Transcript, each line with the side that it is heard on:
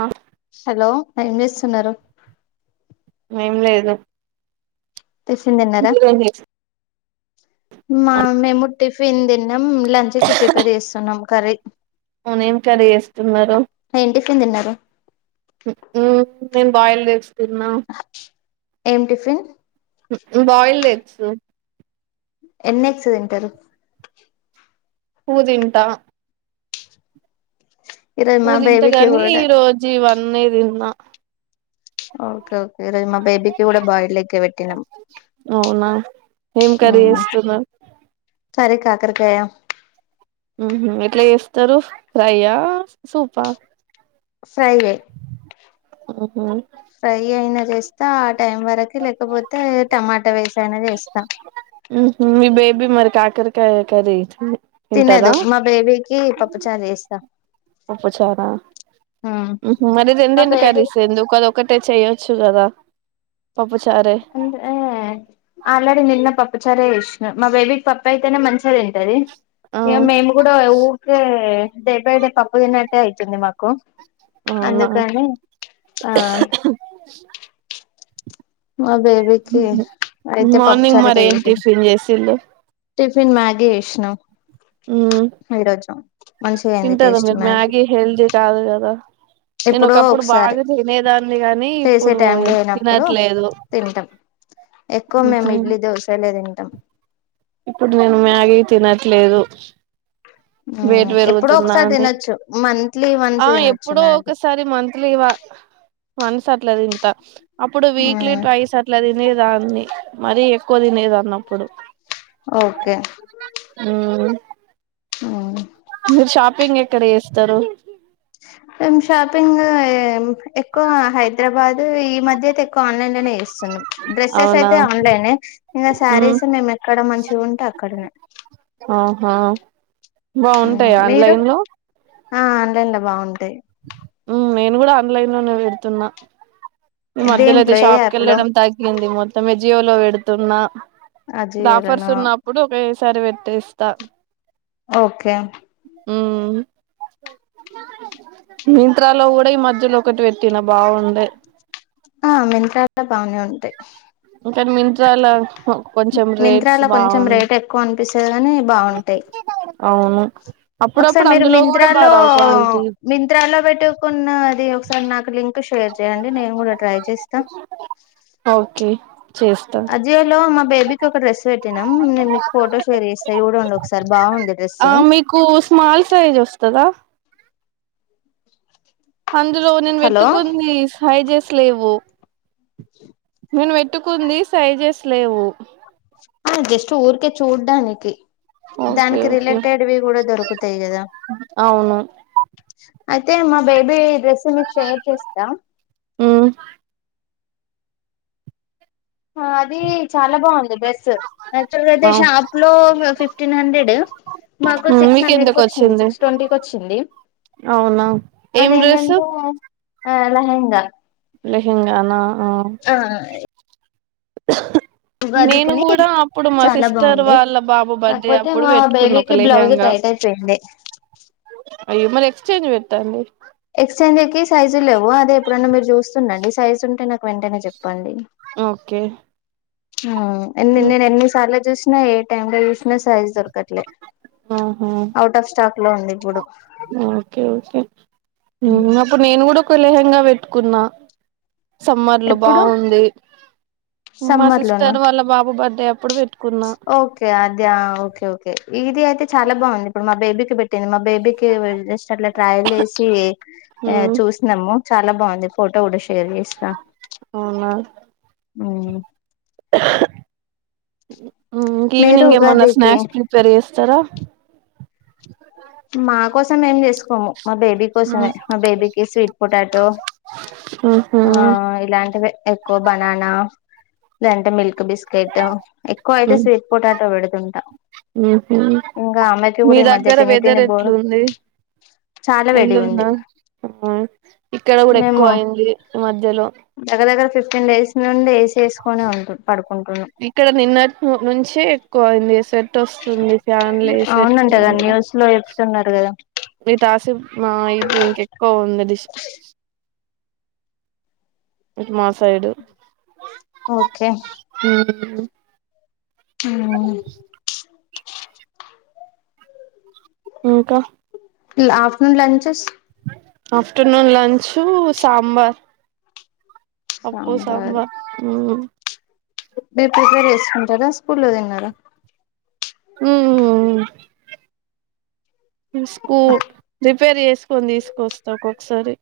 right: ఆ
left: హలో ఏం చేస్తున్నారు.
right: ఏం లేదు.
left: టిఫిన్ తిన్నారా.
right: మీరేం చేస్
left: మా మేము. టిఫన్ తిన్ నము. లంచ్ కి ప్రిపేర్ చేస్తున్నాం కర్రీ
right: నేనేం కర్రీ చేస్తున్నారు
left: ఏం టిఫిన్ తిన్నారు.
right: మ్మ్ నేను బాయిల్ తిన్న
left: ఏం టిఫిన్
right: బాయిల్ ఎగ్ ఎగ్స్
left: ఎన్ని ఎగ్స్ తింటరు.
right: టూ తింటా.
left: ఈరోజు
right: టూ
left: మా బేబీకి
right: తింటగాని
left: కూడా
right: ఈ రోజు ఇవన్నీ తి నా
left: ఓకే ఓకే ఈ రోజు మా బేబికి కూడ బోయిల్డ్ ఎగ్ ఏ పెట్టినం.
right: అవునా ఏం కర్రీ చేస్తున్నారు
left: కర్రి కాకరకాయ.
right: ఉహు ఎట్ల చేస్తారు ఫ్రైయా, సూపా.
left: ఫ్రై యే
right: ఉహు
left: ఫ్రై అయిన చే తర్ టైం వరకు లేకపోతే టమాటా వేసైనా చేస్త. [unintelligible]
right: ఉహు మీ బేబీ మరి కాకరకాయ కర్రీ. తింటాద
left: తినదు మా బేబీకి పప్పుచారు చేస్తా
right: పప్పుచారా
left: మా
right: మరి రెండు రెండు
left: బేబీ
right: కర్రీస్ ఎందుకు అది ఒక్కటి. ఒకటే చెయొచ్చు కదా పప్పుచా
left: అదే ఆల్రెడీ నిన్న పప్ప పప్పు చారే చేసిన మా బేబీకి పప్పా అయితేనే మంచిగా తింటది.
right: ఆ
left: ఇక మేము కూడా ఊరికే డే బై డే పప్పు తిన్నట్టే అయితుంది. మాకు కో
right: అవునా
left: మా బేబీకి అయితే
right: మార్నింగ్
left: పప్పుచారు
right: మరే ఏం
left: చేసేది
right: టిఫిన్ చేసిళ్ళు.
left: టిఫిన్ మ్యాగి చేసినం. ఈ రోజు మంచిగా అయింది
right: తింటార
left: టేస్ట్
right: మీరు మ్యాగీ హెల్తీ కాదు కదా నేను
left: ఎప్పుడో
right: ఒకప్పుడు
left: ఒకసారి
right: బాగా తినేదాన్ని కానీ
left: చేసే
right: ఇప్పుడు
left: టైం లేనప్పుడు
right: తినట్లేదు.
left: తింటాం ఎక్కువ మేము
right: ఊహూ
left: ఇడ్లీ దోశ ఇగ తింటాం
right: ఇప్పుడు నేను మ్యాగీ తినట్లేదు వేట్
left: ఎప్పుడో
right: పెరుగుతున్నా
left: ఒకసారి
right: అని
left: తినొచ్చు మంత్లీ
right: ఆ
left: వన్స్ తినొచ్చు
right: ఎప్పుడో
left: మ్యాగీ
right: ఒకసారి మంత్లీ ఇవా వన్సట్ల తింటా అప్పుడు వీక్లీ ట్వైస్ అట్ల తినేదాన్ని మరి ఎక్కువ తినేదాన్నప్పుడు
left: ఓకే
right: మ్మ్
left: ఆ
right: మీరు షాపింగ్ ఎక్కడ చేస్తరు
left: మేం షాపింగ్ ఎక్కువ హైదరాబాద్ ఈ మధ్య అయితే ఎక్కువ ఆన్లైన్ లోనే చేస్తున్నాం డ్రెస్సెస్
right: అవునా
left: అయితే ఆన్లైనే ఇంకా
right: మ్మ్
left: శారీస్ మేము ఎక్కడ మంచిగుంటె అక్కడనే
right: హా బాగుంటాయా
left: మీరు
right: ఆన్లైన్లో
left: ఆ ఆన్లైన్లో బాగుంటయి టయి
right: ఉమ్ నేను కూడా ఆన్లైన్ లోనే పెడుతున్నా ఈ మధ్యలో అయితే
left: దేంట్లో ఏ
right: షాప్కి
left: యాప్ లో
right: వెళ్ళడం తగ్గింది మొ అజియో లో పెడుతున్న ఇపుడు ఆఫర్స్
left: అజియోలోనా
right: ఉన్నప్పుడు ఒక సరి పెట్టస్తా
left: ఓకే
right: ఉమ్ మింత్రాలో కూడా ఈ మధ్యలో ఒకటి పెట్టిన బాగుంది
left: ఆ మింత్రాలో బానే ఉంటయి
right: ఇక మింత్రాల కొంచెం రేట్స్
left: మింత్రాలో కొంచెం
right: బాగు
left: రేట్ ఎక్కువ అనిపిస్తయి కాని బాగుంటాయి
right: [unintelligible]
left: ఒకసారి మీరు
right: అందులో కూడా
left: మింత్రాలో
right: బారావు క్వాలిటీ
left: మింత్రాలో పెట్టుకున్నది ఒకసారి నాకు లింక్ షేర్ చేయండి నేను కూడా ట్రై చేస్తా
right: [inaudible]
left: అజియోలో మా బేబీ ఒక డ్రెస్ పెట్టినాం నేను మీకు ఫొటో షేర్ చేస్తా చూడండి ఒకసారి బాగుంది డ్రెస్
right: కదా అందులో నేను
left: హలో
right: వెతుక్కొని సైజెస్ స్ లేవ నేను పెట్టుకుంది సైజేస్ లేవు
left: ఆ జస్ట్ ఊర్కె చూడ్డానికి
right: ఓకే
left: దానికి
right: ఓకే
left: రిలేటెడ్వి కూడా దొరుకుతాయి కదా
right: అవును
left: అయితే మా బేబి ఇ మీకు షేర్ చేస్తా
right: ఉమ్
left: అది చాలా బాగుంది డ్రెస్సు యాక్చువల్ అయితే
right: ఆ
left: షాప్ లో ఫిఫ్టీన్ హండ్రెడ్ మాకు సిక్స్
right: మీకు
left: హండ్రెడ్ క
right: ఎంతకు
left: వచ్చింది సిక్స్ ట్వంటీకి వచ్చింది
right: అవునా ఏం డ్రెస్సు
left: అదేంటంటే ఆ లెహంగా
right: లెహంగానా [unintelligible] నేను
left: ఉగాదికని
right: కూడా అప్పుడు మా
left: చాలా
right: సిస్టర్
left: బాగుంది
right: వాళ్ళ బాబు బర్త్డే
left: కాకపోతే
right: అప్పుడు
left: మా
right: పెట్టుకున్నా ఒక
left: బేబీకి బ్లౌజ్
right: లేహంగా
left: టైట్ అయిపోయింది
right: అవి మరి ఎక్స్చేంజ్ పెట్టారూ
left: ఎక్స్చేంజ్ కి సైజు లేవు వెంటేనే చెప్పండి
right: ఓకే
left: ఎన్ని నేను ఎన్ని సార్లు చూ ఏ టైమ్ యూజస్సయ ఆ దొరకట్లే
right: ఆహా
left: అఔట్ ఆఫ్ స్టాక్ అట్లా ఉంది ఇప్పుడు
right: ఓకే ఓకే అప్పుడు నేను కూడా ఒక లేహంగా పెట్టుకున్నా సమ్మర్లు
left: ఎప్పుడు
right: బాగుంది మా
left: సమ్మర్ లోనా
right: సిస్టర్ వాళ్ళ బాబు బర్త్డే అప్పుడు పెట్టుకున్నా
left: ఓకే అద ఓకే ఓకే ఇది అ చాలా బాగుంది ఇప్పుడు మా బేబీకి పెట్టింది మా బేబీకి జస్ట్ అట్లా ట్రయల్ వసి
right: హ్మ్
left: చూసినము చాలా బాగుంది ఫోటో కూడా షేర్ చేసినా
right: అవునా
left: ఉ
right: ఉమ్ ఐంకా
left: మీరు
right: ఈవెనింగ్ ఏమన్నా
left: ఉగాదికి
right: స్నాక్స్ ప్రిపేర్ చ్చర
left: మా కోసం ఏం చేసుకోము మా బేబీ కోసమే మా బేబీకి స్వీట్ పొటాటో
right: ఉహు
left: ఆ
right: ఉహు
left: ఇలాంటివి ఎక్కువ బనానా ఏంటే మిల్క్ బిస్కెట్ ఎక్కువ అయితే స్వీట్ పొటాటో పెడుతుంటా ఇంకా అమ్మెకి కూడా ఈ మధ్య తినే
right: ఇద్దరు ఎట్లుంది
left: వేడిగా
right: ఎందుంద
left: ఉంది
right: ఇక్కడ కూడా ఎక్కువ
left: మేము
right: అయింది ఈ మధ్యలో
left: ఫిఫ్టీన్డేస్ లో ఉండే
right: ఇక్కడ నిన్నటి నుంచి కోందంది స ట్ వస్తుంది ఫ్యాన్లుసి
left: అవునంట
right: పెట్టుకున్నా
left: కదా
right: కూడా
left: న్యూస్ లో చెప్తున్నారు కదా
right: మీ తాసేపు మా ఇటు ఇంకెక్కువ ఉంది డిష్ ఇ మా సైడు
left: ఓకే
right: హలో
left: అ
right: ఇంకా
left: afternoon lunches
right: afternoon lunch sambar పప్పు సాంబార్
left: మీరు ప్రిపేర్ చేసుకుంటారా స్కూల్లో తిన్నారా
right: ఉ స్కూప్ ప్రిపేర్ చేసుకొని తీసుకొస్తా ఒక్కొక్కసారి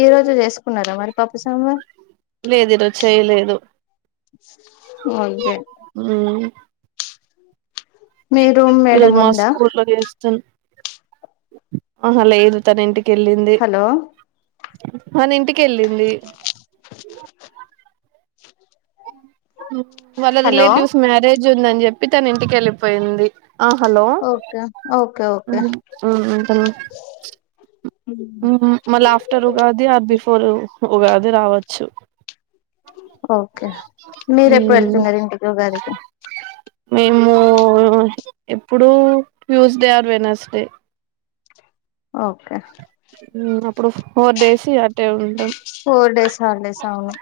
left: ఈ రోజు చేసుకున్నారా మరి పపు సాంబార్
right: లేదు చేయలేదు
left: ఓకే
right: ఉ
left: మీరుూమ్ మేడం
right: ఈరోజు మా
left: ఉందా
right: స్కూల్లో చేస్తున్ ఆహా లేదు తన ఇంటికి కెళ్ళింది
left: హలో
right: తను ఇంటిక వెళ్ళింది అ వాళ్ళ
left: హలో
right: రిలేటివ్స్ మ్యారేజ్ జుందని చెప్పి తను ఇంటికెళ్ళిపోయింది. ఆ హలో
left: ఓకే ఓకే ఓకే
right: మళ్ after Ugadi before Ugadi రావచ్చు
left: ఓకే మీరు ఎప్పుడు
right: మ్మ్
left: వెళ్తున్నారు ఇంటికి ఉగాదికి
right: మేము ఎప్పుడు ట్యూస్డే ఆర్ వెనస్డే
left: ఓకే
right: అప్పుడు ఫోర్ డేస్ అటే ఉండం
left: ఫోర్ డేస్ హాలిడేస్ అవును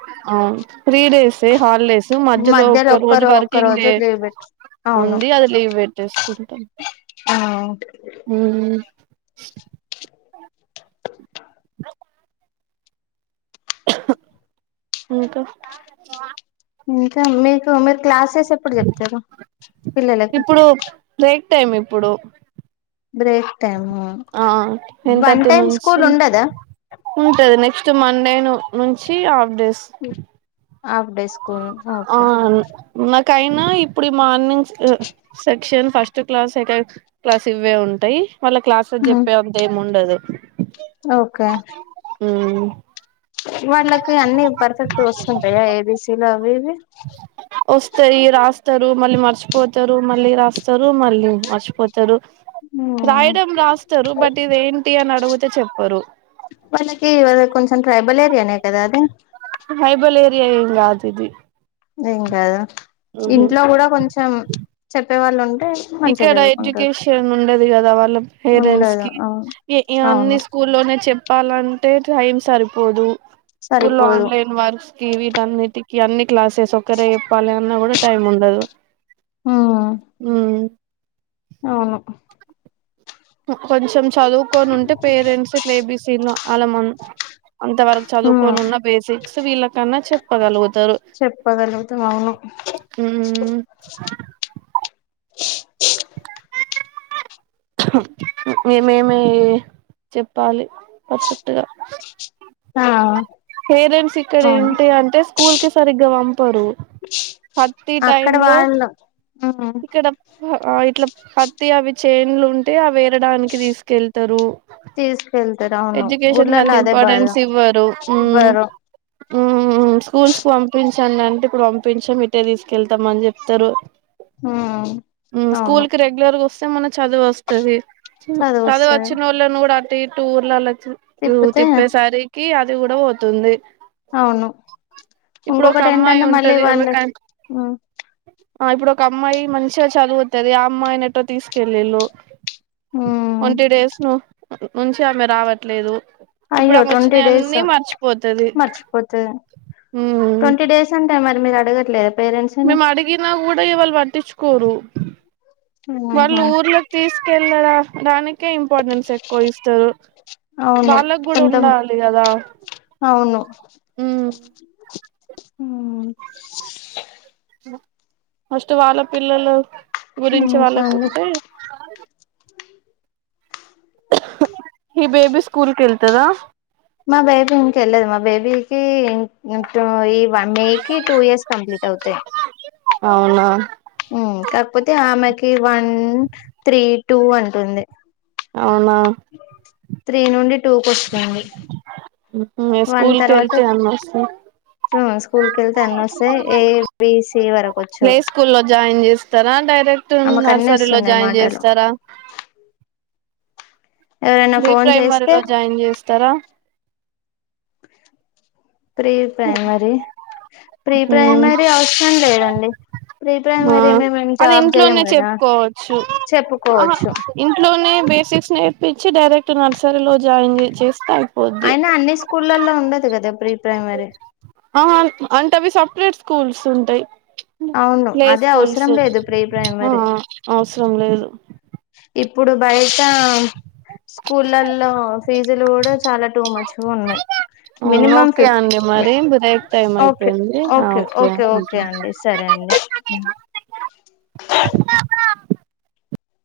right: త్రీ డేస్ హాలిడేస్ మధ్యలో ఒక రోజు
left: ఒక్కరు ఒక్క
right: వర్కింగ్
left: రోజు
right: డే
left: లీవ్ పెట్టు అవును
right: ఉంది అది లీవ్ పెట్టేసుకు
left: ఆ
right: ఉమ్ అ థార్డ్ సెమ్ ఇంక
left: ఇంకా మీకు, మీరు క్లాస్ సెస్ ఎప్పుడు చెప్తరు పిల్లలకి?
right: టేం ఇప్పుడు
left: బ్రేక్ టైమ్
right: ఆ టెన్
left: వన్
right: థర్టీ
left: టైమ్
right: నుంచి
left: స్కూల్ ఉండదా
right: ఉంటది నెక్స్ ట్ మండే ను నుంచి ఆఫ్ డేస్
left: హాఫ్ డే స్క్
right: ఆ మల్ కైనా ఇప్పుడి మద్ mornings section first class, second class ఇవ్వే ఉంటయి. వాళ్ళక్లాసెస్
left: ఉమ్,
right: చెప్పే అంత ఏం ఉండదు.
left: ఓకే
right: ఉమ్
left: వాళ్ళకి అన్ని పర్ఫెక్ట్ గొస్తుంటయా ఏ బీ సి లు అవి ఇవి
right: వస్తయి రాస్తరు మళ్ళీ మర్చిపోతరు, మళ్ళీ రాస్తరు మళ్ళీ మర్చిపోత్
left: ఉమ్,
right: రాయడం రాస్తరు బట్ ఇదేంటి అనడుగుతే చెప్పరు.
left: వాళ్ళకి అది కొంచెం ట్రైబల్ ఏరియానే కదా అది?
right: ట్రైబల్ ఏరియా ఏం గాదిది
left: ఏం గాద? ఇంట్లో గూడ కొంచెం చెప్ తేవాలంట్
right: ఇక్కడ ఎడ్యుకేషన్ ఉండదు గదా వాళ్ళ పేరెంట్స్
left: ఉండదు
right: కి,
left: అవును
right: వి అన్ని
left: అవును
right: స్కూల్లోనే చెప్పాలన్ రోజు టైమ్స్ సరిపోదు స్కూల్లో
left: సరిపోదు
right: ఆన్లైన్ వర్క్స్ కి, విటన్నీటికి ఇగన్ని క్లాసెస్ ఒక్కరే చెప్పాలి అన్నా కూడా టైం ఉండదు.
left: ఉమ్ అవును
right: హ్ కొంచెం చదువుకొనుంటే పేరెంట్స్ ఇట్ల ఏ బి సి తిన్న అలమను అంత వరకు
left: ఉమ్
right: చదువుకోనున్న బేసిక్స్ స్తే వీళ్ళకన్నా చెప్పగలుగుత్
left: చెప్పగలుగుతం అవును
right: మ్మ్ మేమేమి చెప్పాలి పర్ఫెక్ట్గా
left: ఆ
right: పేరెంట్స్ ఇక్కడ
left: అవును
right: ఇంటి అడ్రెస్ స్కూల్కి సరిగ్గా పం టడు పత్తి టై
left: అక్కడ
right: లో
left: వాళ్ళు ఉమ్
right: ఇక్కడ ఇట్లా పత్తి అవి చైన్లు ఉంటే అవి వేరడానికి తీసుకెళ్తారు
left: తీసుకెళ్తారు అవును
right: ఎడ్యుకేషన్ కి
left: ఊర్లలో
right: అంత
left: అదే బాధ
right: ఇంపార్టెన్స్
left: ఇ బైరో
right: హ్మ్ హ్మ్ స్కూల్స్ కి పంపించండి అంటే ఇప్పుడు పంపించాం ఇట్టే తీసుకెళ్తాం అని చెప్తారు.
left: ఉమ్
right: హ్మ్
left: అవును
right: స్కూల్ కి రెగ్యులర్గా వస్త్ చ్చ మనం చదువు వస్తుంది చదువు
left: చదువొస్తది
right: వచ్చిన వాళ్ళు ను కూడా టే టూర్లలో తు నువ్
left: తిప్పితే
right: తిప్పే సారి ఈ అది కూడా పోతుంది
left: అవును
right: ఇప్పుడు ఒక
left: ఇంకొకటి
right: అమ్మాయి
left: ఏంటంటే మళ్ళీ
right: ఉంటది
left: వాళ్ళ హ్మ్
right: ఆ ఇప్పుడు ఒక అమ్మాయి మంచిగా చదువుతుంది ఆ అమ్మాయిని ఎటో తీసుకెళ్లిళ్లు
left: ఉమ్
right: అంటే డేస్ ను మంచి ఆమె రావట్లేదు ఇప్పుడు
left: అయ్యో
right: ఆమె
left: [unintelligible] టూ డేస్
right: వచ్చినయన్నీ మర్చిపోతది
left: మర్చిపోతుంది
right: ఉమ్
left: ట్ంటీ డేస్ అంటే మరి మీరు అడగట్లేదా పేరెంట్స్ ని
right: మేము అడిగిన కూడ ఎవళ్ పట్టించుకోరు వాళ్ళు
left: ఆహా
right: ఊర్లోకి తీసుకెళ్లారా రాని కే ఇంపార్టెన్స్ ఎక్కువ ఇస్తారు
left: అవును
right: వాళ్ళకు కూడ
left: కొంతం
right: ఉండాలి కదా
left: హు
right: ఫస్ట్ వాళ్ళ పిల్లలు గురించి
left: ఇంకా
right: వాళ్ళకు
left: అండి
right: ఉంటే హి బేబీ స్కూల్ కెల్ తదా
left: మా బేబీ ఇంకెళ్ళేదు మా బేబీకి ఇంట్లో అయి వన్ మే కి టూ ఇయర్స్ కంప్లీట్ అవుతే
right: అవునా
left: ఉ కాకపోతే ఆమెకి వన్ త్రీ టూ అంటుంది
right: అవునా
left: త్రీ నుండి టూకో ఓస్తుంది
right: ఊహు స్కూల్ క వెళ్తే అస్త
left: స్కూల్ కి వెళ్తే అన్ని వస్తాయి ఏ బి సి వరకు వచ్చు
right: ప్లే స్కూలో జాయిన్ చేస్తారా డైరెక్ట్
left: ఆమెకు అన్ని
right: నర్సరీలో
left: వస్తున్నాయి
right: జాయిన్
left: మాటలు
right: చేస్తారా
left: ఎవరైనా
right: ప్రీ
left: ఫోన్ చేస్తే
right: ప్రైమరీలో జాయిన్ చేస్తారా
left: ప్రీ ప్రైమరీ ప్రీ
right: మ్మ్
left: ప్రైమరీ అవసరం లేదండి ప్రీ
right: ఆ
left: ప్రైమరీ మే మేము
right: అది
left: జాబ్ చే్యము
right: ఇంట్లోనే
left: కదా
right: చెప్పుకోవచ్చు ఆహా
left: చెప్పుకోవచ్చు
right: ఇంట్లోనే బేసిక్స్ నేర్పించి డైరెక్ట్ నర్సరీలో జాయిన్ చే చేస్తా
left: అయినా అన్ని స్కూళ్ళలో ఉండదు కదా ప్రీ ప్రైమరీ
right: ఆ అంటేవి స ప్రేట్ స్కూల్స్ ఉంటాయి
left: అవును
right: ప్లే
left: అదే
right: స్కూల్స్
left: అవసరం లేదు ప్రీ
right: ఆ
left: ప్రైమరీ
right: అవసరం లేదు
left: ఇప్పు ఇప్పుడు బయట స్కూళ్ళల్లో ఫీజులు కూడా చాలా టూ మచ్గా ఉన్నాయి
right: అవును
left: మినిమం
right: ఓకే
left: ఫిఫ్టీ
right: అండి మరి బ్రేక్ టైం
left: ఓకే
right: అయిపోయింది
left: ఓకే ఓకే ఓకే అండి సరే అండి